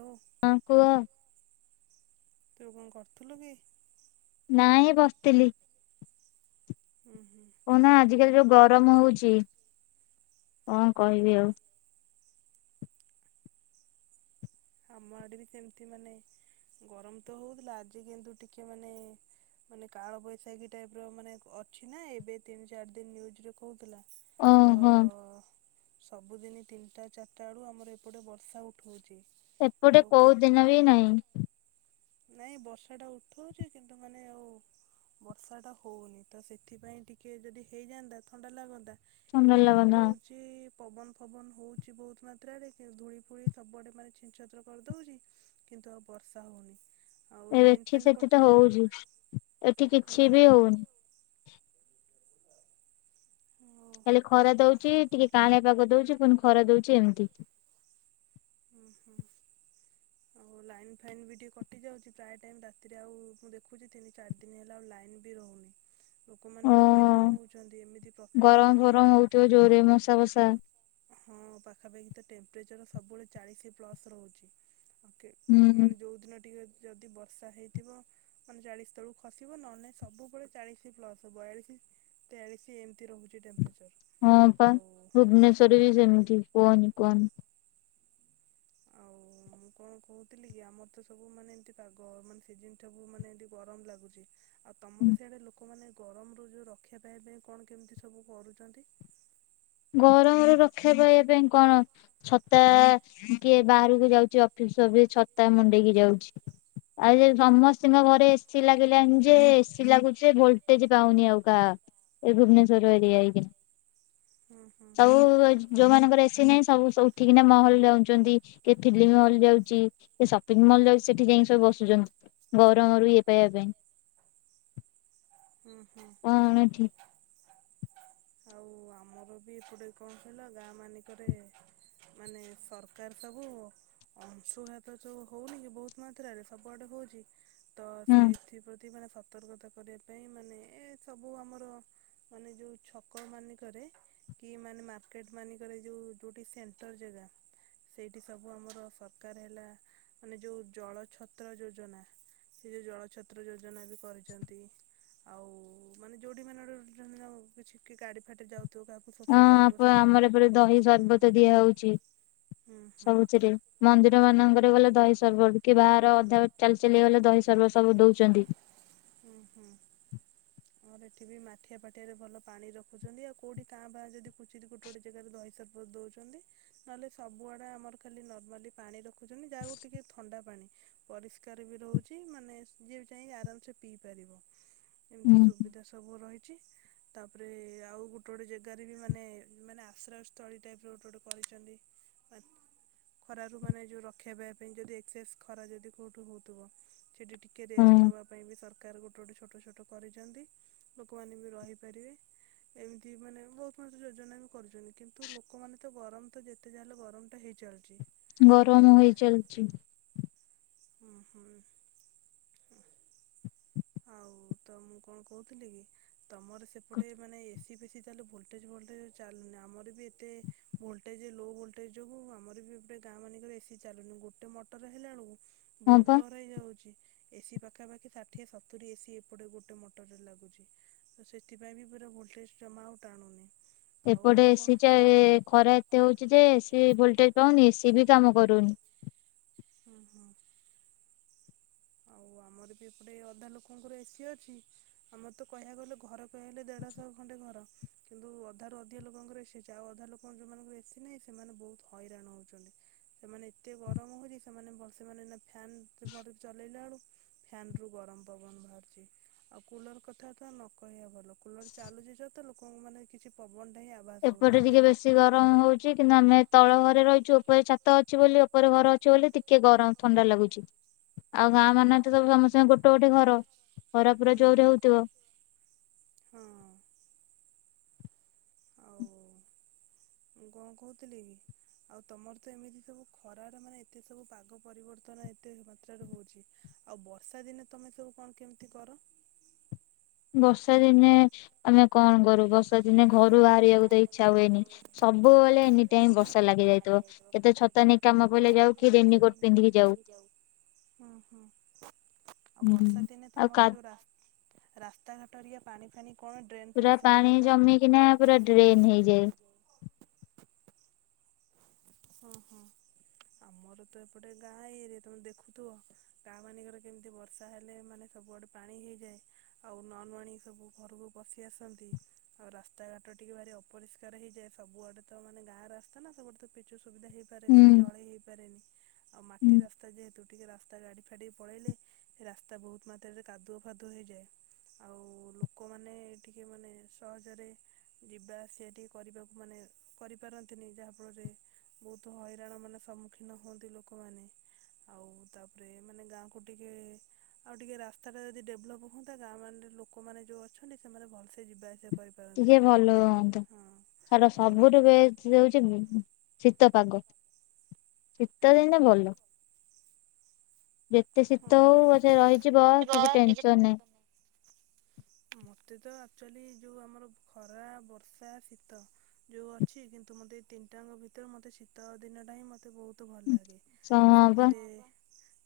ହ ହଁ କୁହ। ତୁ କଣ କରୁଥିଲୁ କି? ନାଇଁଁ ବସିଥିଲି। ହୁଁ ହୁଁ। କୁହନା ଆଜିକାଲି ଯୋଉ ଗରମ ହଉଛି କଣ କହିବି ଆଉ। ଆମ ଆଡେ ବି କେମିତି ମାନେ ଗରମ ତ ହଉଥିଲା ଆଜି କିନ୍ତୁ ଟିକେ ମାନେ ମାନେ କାଳବୈଶାଖୀ ଟାଇପ ର ମାନେ ଅଛି ନା ଏବେ ତିନି ଚାରି ଦିନ ନ୍ୟୁଜରେ କହୁଥିଲା। ତୋ ଓହୋ ସବୁଦିନ ତିନିଟା ଚାରିଟା ବେଳୁ ଆମର ଏପଟେ ବର୍ଷା ଉଠଉଛି। ଗୋଟେ ଆଉ କୋଉ କି ଦିନ ବି ନାହିଁ। ନାଇଁ ବର୍ଷା ଟା ଉଠଉଛି କିନ୍ତୁ ମାନେ ଆଉ ବର୍ଷା ଟା ହଉନି ତ ସେଥିପାଇଁ ଟିକେ ଯଦି ହେଇଯାଆନ୍ତା ଥଣ୍ଡା ଲାଗନ୍ତା। ଥଣ୍ଡା ଏମିତି ଲାଗୁନା। ଉଠଉ ଛି ପବନ ଫବନ ହଉଛି ବହୁତ ମାତ୍ରରେ ଧୂଳି ଫୁଳି ସବୁଆଡେ ମାନେ ଛିନଛତ୍ର କରିଦଉଛି। କିନ୍ତୁ ଆଉ ବର୍ଷା ହେଉନି। ଏ ଏଠି ସେଠି ତ ହଉଛି, ଏଠି କିଛି ହଁ ବି ହଉନି। ହୁଁ ଟେ ଖରା ଦଉଛି ଟିକେ କାଆଁଳିଆ ପାଗ ଦଉଛି ପୁଣି ଖରା ଦଉଛି ଏମିତି। ହୁଁ ହୁଁ ଆଉ ଲାଇନ୍ ଫାଇନ୍ ବି ଟିକେ କଟି ଯାଉଛି ପ୍ରାୟ ଟାଇମ ରାତିରେ ଆଉ ମୁଁ ଦେଖୁଛି ତିନି ଚାରି ଦି ନ ହେଲା ଆଉ ଲାଇନ ବି ରହୁନି ଲୋକମାନେ ବି ଓହୋ ହଇରାଣ ହଉଛନ୍ତି। ଏମିତି ପ୍ରତି ମାନେ ତେ ଜୋରରେ ମଶା ବସା ହଁ ପାଖାପାଖି ତ ଟେମ୍ପରେଚର ସବୁବେଳେ ଚାଳିଶ ପ୍ଲସ ରହୁଛି। ଓକେ ହୁଁ। ମାନେ ଯେଉଁଦିନ ଟିକେ ଯଦି ବର୍ଷା ହେଇଥିବ ମାନେ ଚାଳିଶ ତଳକୁ ଖସିବ ନହନେ ନାହିଁ ସବୁ ବେଳେ ଚାଳିଶ ପ୍ଲସ ବୟାଳିଶ ତେୟାଳିଶ ଏମିତି ରହୁଛି ଟେମ୍ପରେଚର। ହଁ ପା ଭୁବନେଶ୍ଵରରେ ବି ସେମିତି କୁହନି କୁହନି। ଆଉ ମୁଁ କଣ କହୁଥିଲି କି ଆମର ତ ସବୁ ମାନେ ଏମତି ପାଗ ମାନେ ସିଜିନ ସବୁ ମାନେ ଏମିତି ଗରମ ଲାଗୁଛି। ଆଉ ତମର ସିଆଡ଼େ ଲୋକମାନେ ଗରମରୁ ଯେଉଁ ରକ୍ଷା ପାଇବା ପାଇଁ କଣ କେମିତି ସବୁ କରୁଛନ୍ତି? ଗରମରୁ ରକ୍ଷା ପାଇବା ପାଇଁ କଣ? ଛତା କିଏ ବାହାରକୁ ଯାଉଛି ଅଫିସ ଫଫିସ ଛତା ମୁଣ୍ଡେଇକି ଯାଉଛି। ଆଉ ସମସ୍ତଙ୍କ ଘରେ ଏସି ଲାଗିଲାଣି ଯେ ଏସି ଲାଗୁଛି ଭୋଲଟେଜ ପାଉନି ଆଉ କାହା ଏ ଭୁବନେଶ୍ୱଵର ଏରିଆ ହେଇ କିି। ହୁଁ ହଁ ଯୋଉ ଯୋଉ ମାନଙ୍କର ଏସି ନାହିଁ ସବୁ ସବୁ ଉଠିକିନା ମହଲ ଯାଉଛନ୍ତି, କି ଫିଲ୍ମ ହଲ ଯାଉଛି। ସେ ସପିଙ୍ଗ ମଲ୍ ଯାଉ ସେଠି ଯାଇକି ସବୁ ବସୁଛନ୍ତି ଗରମରୁ ଇଏ ପାଇବା ପାଇଁ। ଉଁ ହୁଁ। କଣ ଠିକ୍ ଆଉ ଆମର ବି ଏପଟେ କଁ କହିଲ ଗାଁ ମାନଙ୍କରେ। ମାନେ ସରକାର ସବୁ। ଅଂଶୁଘାତ ଯୋଉ ହଉନି କି ବହୁତ ମାତ୍ରାରେ ସବୁଆଡେ ହଉଛି ତ ହଁ ସେଇଥି ପ୍ରତ୍ ପ୍ରତି ମାନେ ସତର୍କତା କରିବା ପାଇଁ ମାନେ ଏ ସବୁ ଆମର ମାନେ ଯୋଉ ଛ ଛକ ମାନଙ୍କରେ କି ମାନେ ମାର୍କେଟ ମାନିଙ୍କରେ ଯୋଉଠି ସେଣ୍ଟର ଜାଗା। ସେଇଠି ସବୁ ଆମର ସରକାର ହେଲା ମାନେ ଯୋଉ ଜଳ ଛତ୍ର ଯୋଜନା। ସେ ଯୋଉ ଜଳଛତ୍ର ଯୋଜନା ବି କରିଛନ୍ତି। ଆଉ ମାନେ ଯୋଉଠି ମାନେ [inaudible] କିଛି ଗାଡି ଫାଟ ଯାଉଥିବ କାହାକୁ। ହଁ ଶୋଷ ଲାଗିବ ଆପ ଆମର ଏପଟେ ଦହି ସଡ଼ନ ହୁଁ ସର୍ବତ ଦିଆ ହଉଛି ହୁଁ ହୁଁ ସବୁଥିରେ। ମନ୍ଦିର ମାନଙ୍କରେ ଗଲେ ଦହି ସରବର କି ବାହାର ଅଧାରୁ ଚାଲି ଚାଲି ଗଲେ ଦହି ସରବର ସବୁ ଦଉଛନ୍ତି। ହୁଁ ହୁଁ। ଆମର ଏଠି ବି ମାଠିଆ ପାଠିଆରେ ଭଲ ପାଣି ରଖୁଛନ୍ତି ଆଉ କୋଉଠି କାଁ ବାଁ ଯଦି କୁଚୁରି ଗୋଟେ ଗୋଟେ ଜାଗାରେ ଦହି ସରବତ ଦଉଛନ୍ତି ନହେଲେ ସବୁଆୁଡେ ଆମର ଖାଲ ନର୍ମାଲି ପାଣି ରଖ ରଖୁଛନ୍ତି ଯାହା ହଉ ଟିକେ ଥଣ୍ଡା ପାଣି ପରିଷ୍କାର ବି ରହୁଛି ମାନେ ଯିଏ ବି ଯାଇ ଆରାମସେ। ପିଇ ପାରିବ ଏମିତି ହୁଁ ସୁବିଧା ସବୁ ରହିଛି। ତାପରେ ଆଉ ଗୋଟେ ଗୋଟେ ଜାଗାରେ ବି ମାନେ ମାନେ ଆଶ୍ରୟ ସ୍ଥଳୀ ଟାଇପ ର ଗୋଟେ ଗୋଟେ କରିଛନ୍ତି। ପ ଖରାରୁ ମାନେ ଯୋଉ ରକ୍ଷା ପାଇ ପାଇଁ ଯଦି ଏକ୍ସେସ୍ ଖରା ଯଦି କୋଉଠୁ ହଉଥିବ। ସେଠି ଟିକେ ରେଷ୍ଟ ନବା ପାଇଁ ବି ସର ସରକାର ଗୋଟେ ଗୋଟେ ଛୋଟ ଛୋଟ କରିଛନ୍ତି ଲୋକମାନେ ବି ରହିପାରିବେ। ଏମିତି ମାନେ ବହୁତ ମାତ୍ରାରେ ଯୋଜନା ବି କରୁଛନ୍ତି କିନ୍ତୁ ଲୋକମାନେ ତ ଗରମ ତ ଯେ ଯେତେ ଯା ହେଲେ ଗରମ ଟା ହେଇ ଚାଲିଛି। ତ ଗରମ ହେଇ ଚାଲିଛି। ହୁଁ ହୁଁ। ଆଉ ତ ମୁଁ କଣ କହୁଥିଲି କି ତମର ସେପଟେ ମାନେ ଏ ଶୀ ଫେଶୀ ତାହେଲେ ଭୋଲଟେଜ୍ ଭୋଲଟେଜ ଚାଲୁନି ଆମର ବି ଏତେ। ଭୋଲଟେଜ ଲୋ ଭୋଲଟେଜ ଯୋଗୁ ଆମର ବି ଏପଟେ ଗାଁ ମାନଙ୍କରେ ଏସିି ଚାଲୁନି ଗୋଟେ ମଟର ହେଲା ବେଳକୁ। ହଁ ବହୁତ ପା ଘର ହେଇ ଯାଉଛି ଏସିି ପାଖାପାଖି ଷାଠିଏ ସତ ସତୂରି ଏସିି ଏପଟେ ଗୋଟେ ମଟର ରେ ଲାଗୁଛି। ତ ସେଥିପାଇଁ ବି ପୁରା ଭୋଲ୍ଟେଜ୍ ଜମା ଆଉ ଟାଣୁନି। ଆଉ ଏପଟେ ମୁଁ କଣ ଏସିି ଚାଲ୍ ଖରା ଏତେ ହଉଛି ଯେ ଏସି ଭୋଲଟେଜ ପାଉନି ଏସିି ବି କାମ କରୁନି। ହୁଁ ହୁଁ। ଆଉ ଆମର ବି ଏପଟେ ଅଧା ଲୋକଙ୍କର ଏସି ଅଛି ଆମର ତ କହିବାକୁ ଗଲେ ଘର କହିଲେ ଦେଢ଼ଶହ ଖଣ୍ଡେ ଘର। କିନ୍ତୁ ଅଧାରୁ ଅଧିକା ଲୋକଙ୍କର ଏସି ଅଛି ଆଉ ଅଧା ଲୋକଙ୍କ ଯୋଉମାନଙ୍କର ଏସି ନାହିଁ ସେମାନେ ବହୁତ ହଇରାଣ ହଉଛନ୍ତି। ସେମାନେ ଏତେ ଗରମ ହଉଛି ସେମାନେ ଭଲ ସେ ମାନେ ଏଇନା ଫ୍ୟାନ ଚଲେଇଲା ବେଳୁକୁ। ଫ୍ୟାନ୍ରୁ ଗରମ ପବନ ବାହାରୁଛି। ଆଉ କୁଲର କଥା ତ ନ କହିବା ଭଲ କୁଲର ଚାଲୁଛି ଯା ତ ମାନେ ଲୋକଙ୍କୁ ମାନେ କିଛି ପବନ ଟା ହି ଆ ଏପଟ ଟିକେ ବେଶୀ ଗର ଗରମ ହଉଛି କିନ୍ତୁ ଆମେ ତଳ ଘରେ ରହିଛୁ ଉପରେ ଛାତ ଅଛି ବୋଲି ଉପରେ ଘର ଅଛି ବୋଲି ଟିକେ ଗରମ ଥଣ୍ଡା ଲାଗୁଛି। [inaudible] ଆଉ ଗାଁ ହୁଁ। ମାନେ ତ ସବୁ ସମସ୍ତିଙ୍କ ଗୋଟେ ଗୋଟେ ଘର। ଖରା ପୁରା ଜୋରରେ ହଉଥିବ ହୁଁ ହଁ। ଆଉ କଣ କହୁଥିଲି କି ଆଉ ତମର ତ ଏମିତି ସବୁ ଖରାର ମାନେ ଏତେ ସବୁ ପାଗ ପରିବର୍ତ୍ତନ ଏତେ ମାତ୍ରାରେ ହଉଛି ଆଉ ବର୍ଷା ଦିନେ ତମେ ସବୁ କଣ କେମିତି କର? ବର୍ଷା ଦିନେ ଆମେ କଣ କରୁ ବସ ଦିନେ ଘରୁ ବାହାରିବାକୁ ତ ଇଚ୍ଛା ହୁଏନି ସବୁବେଳେ ଏନି ଟାଇମ ବର୍ଷା ଲାଗି ରହିଥିବ କେତେ ଛ ତା ନେଇ କାମ ପଇଲେ ଯାଉ କି ରେନିକୋଟ ପିନ୍ଧିକି ଯାଉ। ହୁଁ ହୁଁ ଆଉ ବର୍ଷା ହୁଁ। ଦିନେ ଆଉ କା ତମର ଯୋଉ ରାସ୍ ରାସ୍ତାଘାଟ ହେରିକା ପାଣି ଫାଣି କଣ ଡ୍ରେନ୍ ଫେନ୍ ସୁବିଧା କ? କିନା ପୁରା ଡ୍ରେନ୍ ହେଇଯାଏ। ହଁ ହଁ ଆମର ତ ଏପଟେ ଗାଁ ଏରିଆ ତମେ ଦେଖୁଥିବ। ଗାଁ ମାନଙ୍କରେ କେମିତି ବର୍ଷା ହେଲେ ମାନେ ସବୁଆଡ ପାଣି ହେଇଯାଏ। ଆଉ ନ ନୂଆଣୀ ସବୁ ଘରକୁ ପସି ଆସନ୍ତି। ଆଉ ରାସ୍ତାଘାଟ ଟିକେ ଭାରି ଅପରିଷ୍କାର ହେଇଯାଏ ସବୁଆଡେ ତ ମାନେ ଗାଁ ରାସ୍ତା ନା ସବୁଆଡେ ତ ପିଚୁ ସୁବିଧା ହେଇପାରେନି କି ହୁଁ। ଡଳେଇ ହେଇପାରେନି। ଆଉ ମାଟି ରାସ୍ତା ଯେହେତୁ ଟିକେ ରାସ୍ତା ଗାଡ଼ି ଫାଡ଼ି ପଳେଇଲେ ସେ ରାସ୍ତା ବହୁତ ମାତ୍ରାରେ କାଦୁଅ ଫାଦୁଅ ହେଇଯାଏ। ଆଉ ଲୋକମାନେ ଟିକେ ମାନେ ସହଜରେ ଯିବା ଆସିବା ଟିକେ କରିବାକୁ ମାନେ କରିପାରନ୍ତିନି ଯାହାଫଳରେ ବହୁତ ହଇରାଣ ମାନେ ସମ୍ମୁଖୀନ ହୁଅନ୍ତି ଲୋକମାନେ। ଆଉ ତାପରେ ମାନେ ଗାଁକୁ ଟିକେ ଆଉ ଟିକେ ରାସ୍ତାଟା ଯଦି ଡେଭଲପ୍ ହୁଅନ୍ତା ଗାଁ ମାନ ଲୋକମାନେ ଯୋଉ ଅଛନ୍ତି ସେମାନେ ଭଲସେ ଯିବା ଆସିବା କରି ଟିକେ ଭଲ ହୁଅନ୍ତା ସାର ଆଉ ସବୁଠୁ ବେଶ୍ ହଉଛି ଶୀତ ପାଗ। ଶୀତ ଦିନେ ଭଲ। ଯେତେ ହଁ। ଶୀତ ହଉ ପଛେ ରହିଯିବ କିଛି ଟେନସନ ନାହିଁ। ମତେ ତ ଆକ୍ଚୁଆଲି ଯୋଉ ଆମର ଖରା ବର୍ଷା ଶୀତ। ଯୋଉ ଅଛି କିନ୍ତୁ ମୋତେ ଏଇ ତିନିଟାଙ୍କ ଭିତରେ ମତେ ଶୀତ ଦିନଟା ହିଁ ମୋତେ ବହୁ ତୁ ଭଲ ଲାଗେ ହଁ ବା ସେଥିରେ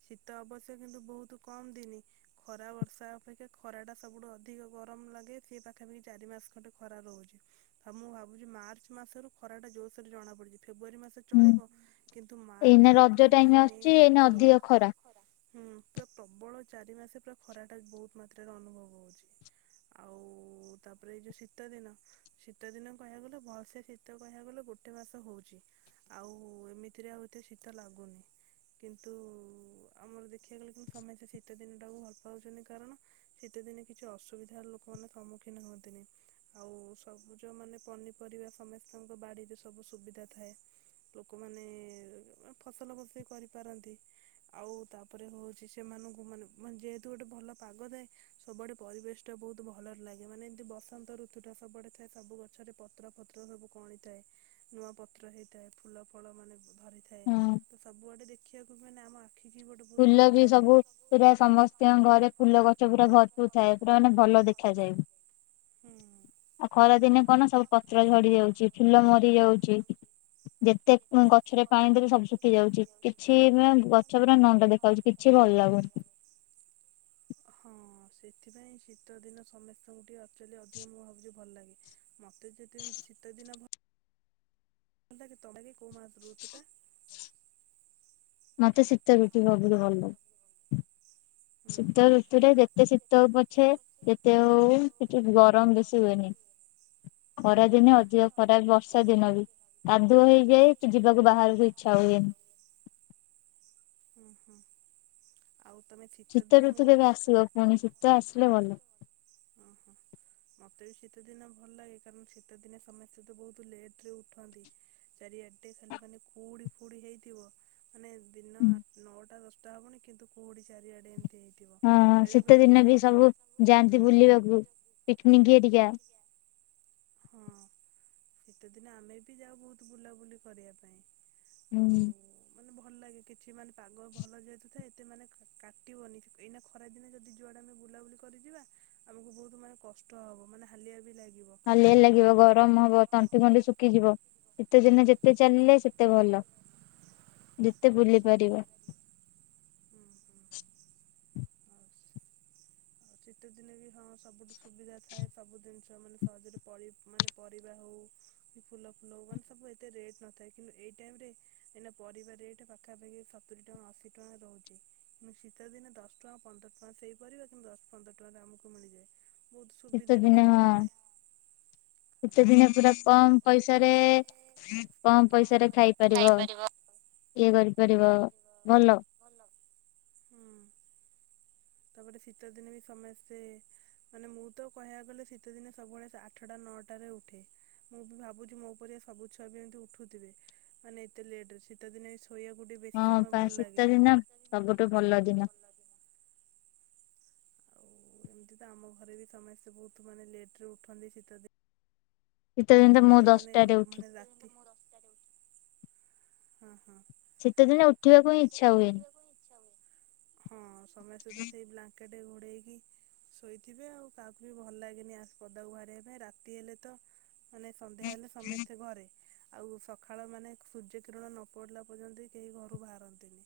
ଶୀତ ଅବଶ୍ୟ କିନ୍ତୁ ବହୁତ କମ ଦିନି ଖରା ବର୍ଷା ଅପେକ୍ଷା ଖରା ଟା ସବୁଠୁ ଅ ଧିକ ଗରମ ଲାଗେ ସେ ପାଖାପାଖି ଚାରି ମାସ ଖଣ୍ଡେ ଖରା ରହୁଛି। ତ ମୁଁ ଭାବୁଛି ମାର୍ଚ୍ଚ ମାସରୁ ଖରା ଟା ଯୋରସରରେ ଜଣା ପଡୁଛି ଫେବୃୟାରୀ ମାସ ହୁଁ। ଚଳିବ କିନ୍ତୁ ଏଇନା March Raja April time May ଆସୁଛି ଏଇନା ଅଧିକ ଜୁନ ଖରା। ହୁଁ ପୁରା ପ୍ରବଳ ଚାରି ମାସେ ପୁରା ଖରା ଟା ବହୁତ ମାତ୍ରାରେ ଅନୁଭବ ହଉଛି। ଆଉ ତାପରେ ଏଇ ଯୋଉ ଶୀତ ଦିନ। ଶୀତ ଦିନ କହିବାକୁ ଗଲେ ଭଲସେ ଶୀତ କହିବାକୁ ଗଲେ ଗୋଟେ ମାସ ହଉଛି। ଆଉ ଏମିତିରେ ଆଉ ଏତେ ଶୀତ ଲାଗୁନି। କିନ୍ତୁ ଆମର ଦେଖିବାକୁ ଗଲେ କିନ୍ତୁ ସମସ୍ତେ ଶୀତ ଦିନଟାକୁ ଭଲ ପାଉଛନ୍ତି କାରଣ ଶୀତ ଦିନେ କିଛି ଅସୁବିଧାର ଲୋକମାନେ ସମ୍ମୁଖୀନ ହୁଅନ୍ତିନି। ଆଉ ସବୁ ଯୋଉ ମାନେ ପନିପରିବା ସମସ୍ତଙ୍କ ବାଡିରେ ସବୁ ସୁବିଧା ଥାଏ। ଲୋକମାନେ ଫସଲ ଫସେଇ କରିପାରନ୍ତି। ଆଉ ତାପରେ ହଉଛି ସେମାନଙ୍କୁ ମାନେ ମାନେ ଯେହେତୁ ଗୋଟେ ଭଲ ପାଗ ଦାଏ ସବୁଆଡେ ପରିବେଶ ଟା ବହୁତ ଭଲରେ ଲାଗେ ମାନେ ଏମିତି ବସନ୍ତ ଋତୁ ଟା ସବୁଆଡ ଥାଏ ସବୁ ଗଛରେ ପତ୍ର ଫତ୍ର ସବୁ କଅଁଳି ଥାଏ। ନୂଆ ପତ୍ର ହେଇଥାଏ ଫୁଲ ଫଳ ମାନେ ଭରିଥାଏ ହଁ ତ ସବୁଆଡେ ଦେଖିବାକୁ ମାନେ ଆମ ଆ ଖିକି ଗୋଟେ ବହୁତ ଫୁଲ ଭଲ ବି ଲାଗେ। ସବୁ ପୁରା ସମସ୍ତିଙ୍କ ଘରେ ଫୁଲ ଗଛ ପୁରା ଭରପୁର ଥାଏ ପୁରା ମାନେ ଭଲ ଦେଖାଯାଏ। ହୁଁଁ। ଆଉ ଖରା ଦିନେ କଣ ସବୁ ପତ୍ର ଝଡି ଯାଉଚି ଫୁଲ ମରି ଯାଉଚି। ଯେତେ ଉଁ ଗଛରେ ପାଣି ଦେଲେ ସବୁ ଶୁଖି ଯାଉଚି କିଛି ନୁହେଁ ଗଛ ପୁରା ନ ନା ଦେଖାହଉଚି କିଛି ଭଲ ଲାଗୁନି। ହଁ ସେଥିପାଇଁ ଶୀତ ଦିନ ସମେସ୍ତଙ୍କୁ ଟିକେ ଅକ୍ଚୁଅଲି ଅଧିକ ମୁଁ ଭାବୁଚି ଭଲ ଲାଗେ ମତେ ସେଥିପାଇଁ ତ ଶୀତ ଦିନ ଭ ଅଲାଗେ ତମେ ବି କୋଉ ମା ଋତୁଟା? ମତେ ଶୀତ ଋତୁ ସବୁଠୁ ଭଲ। ହୁଁ ଶୀତ ହୁଁ ଋତୁରେ ଯେତେ ଶୀ ତ ହୋଉ ପଛେ ଯେତେ ହୋଉ କିତୁ ଗରମ ବେଶୀ ହୁଏନି। ଖରା ଦନେ ହୁଁ। ଅଧିଅ ଖରା ବର୍ଷା ଦିନ ବି କାଦୁଅ ହେଇଯାଏ କି ଯିବାକୁ ବାହାରୁକୁ ଇଚ୍ଛା ହୁଏନି। ଉଁ ହୁଁ। ଆଉ ତମେ ଫି ଶୀତ ଋତୁ କେବେ ଆସିବ ପୁଣି ଶୀତ ଆସିଲେ ଭଲ। ଅଁ ହଁ। ମତେ ବି ଶୀତ ଦିନ ଭଲ ଲାଗେ କାରଣ ଶୀତ ଦିନେ ସମେସ୍ତେ ତ ବୋହୁତ ଲେଟ୍ ରେ ଉଠନ୍ତି। ଚାରିଆଡ଼େ ଖାଲି ମାନେ କୁଉଡ଼ି ଫୁଉଡ଼ି ହେଇଥିବ। ଆନେ ଦିନ ଆ ନଅଟା ଦଶଟା ହବଣି କିନ୍ତୁ କୁହୁଡ଼ି ଚାରିଆଡ଼େ ଏମତି ହେ ହଁ ହଁ ଶୀତ ଦିନେ ବି ସବୁ ଯାଆନ୍ତି ବୁଲିବାକୁ ପିକନିକ ହେରିକା। ହଁ ଶୀତ ଦିନେ ଆମେ ବି ଯାଉ ବୋହୁତ ବୁଲାବୁଲି କରିବା ପାଇଁ। ହୁଁ ଆଉ ମାନେ ଭଲ ଲାଗେ କିଛି ମାନେ ପାଗ ଭଲ ଯେହେତୁ ଥାଏ ଏତେ ମାନେ କା କାଟିବନି ଏଇନା ଖ ଖରା ଦିନେ ଯଦି ଯୁଆଡ଼େ ଆମେ ବୁଲାବୁଲି କରିଯିବା ଆମୁକୁ ବହୁତ ମାନେ କଷ୍ଟ ହବ ମାନେ ହାଲିଆ ବି ଲାଗିବ। ହଲିଆ ଏବେ ଲାଗିବ ଗରମ ହବ ତଁ ଣ୍ଟି ଫଣ୍ଟି ଶୁକିଯିବ ଶୀତେ ଦିନେ ଯେତେ ଚାଲିଲେ ସେତେ ଭଲ। ଯେତେ ବୁଲି ପାରିବା। ହୁଁ ହୁଁ ଆଉ ଆଉ ଶୀତ ଦିନେ ବି ହଁ ସବୁଠୁ ସୁବିଧା ଥାଏ ସବୁ ଦିନିଷ ମାନେ ସହଜରେ ପରି ମାନେ ପରିବା ହଉ କି ଫୁଲ ଫୁଲ‌ ହୋଉ ମାନେ ସବୁ ଏତେ ରେଟ ନଥାଏ କିନ୍ତୁ ଏଇ ଟାଇମ ରେ ଏନା ପରିବା ରେଟ ପାଖାପାଖି ସତୁୁରୀ ଟଙ୍କା ଅଶୀ ଟଙ୍କା ରହୁଚି। ମୁଁ ଶୀତ ଦିନେ ଦଶ ଟଙ୍କା ପନ୍ଦର ଟଙ୍କା ସେଇ ପରିବା କିନ୍ତୁ ଦଶ୍ ପନ୍ଦର ଟଙ୍କାରେ ଆମୁକୁ ମିଳିଯାଏ ବୋହୁତ ଶୀତ ସୁବିଧାରେ ଦିନେ ବି ହଁ। ମିଳିଯାଏ। ଶୀତ ଦିନେ ଆଉ ପୁରା କମ ପଇସରେ କମ୍ ପଇସାରେ ଖାଇପାରିବ ଇଏ କରିପାରିବ ଭଲ। ଉଁ ତାପରେ ଶୀତ ଦିନେ ବି ସମେସ୍ତେ ମାନେ ମୁଁ ତ କହିବାକୁ ଗଲେ ଶୀତ ଦିନେ ସବୁବେଳେ ଆଠଟା ନଅଟାରେ ଉଠେ। ମୁଁ ବି ଭାବୁଚି ମୋ ପରିଆ ସବୁ ଛୁଆ ବି ଏମିତି ଉଠୁଥିବେ ମାନେ ଏତେ ଲେଟ୍ ରେ ଶୀତ ଦିନେ ଶୋଇଆକୁ ଟିଏ ବେଶୀ ହଁ ସମୟ ପା ଭଲ ଶୀତ ଲାଗେ। ଦିନ ସବୁଠୁ ଭଲ ଦିନ। ଉଁ ଏମତି ତ ଆମ ଘରେ ବି ସମେସ୍ତେ ବୋହୁତ ମାନେ ଲେଟରେ ଉଠନ୍ତି ଶୀତ ଦି ଶୀତ ଦିନ ଇନ ତ ହେଲେ ମୁଁ ଉ ମାନେ ଦଶଟାରେ କୁ ଉଠେ ମାନେ ରାତି ହଁ ହଁ। ଶୀତ ଦିନେ ଉ ହଁ ସମେସ୍ତେ ସେଇ ବ୍ଲାଙ୍କେଟ୍ ଘୋଡ଼େଇ ହେଇକି ଶୋଇଥିବେ ଆଉ କାହାକୁ ବି ଭଲ ଲାଗେନି ଆ ପଦାକୁ ବାହାରିବା ପାଇଁ ରାତି ହେଲେ ତ ମାନେ ସନ୍ଧ୍ୟା ହେଲେ ସମସ୍ତେ ଘରେ। ଆଉ ସକାଳ ମାନେ ସୂର୍ଯ୍ୟ କିରଣ ନ ପଡିଲା ପର୍ଯ୍ୟନ୍ତ କେହି ଘରୁ ବାହାରନ୍ତିନି।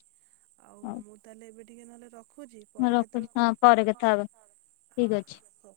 ଆଉ ହଉ ମୁଁ ତାହେଲେ ଏବେ ଟିକେ ନହେଲେ ର ରଖୁଛି ମୁଁ ପରେ ରଖୁଛି କେତେବେଳେ ହଁ ପରେ କଥା ହବା କଲ୍ ଠିକ ହଁ ଅଛି। ହଉ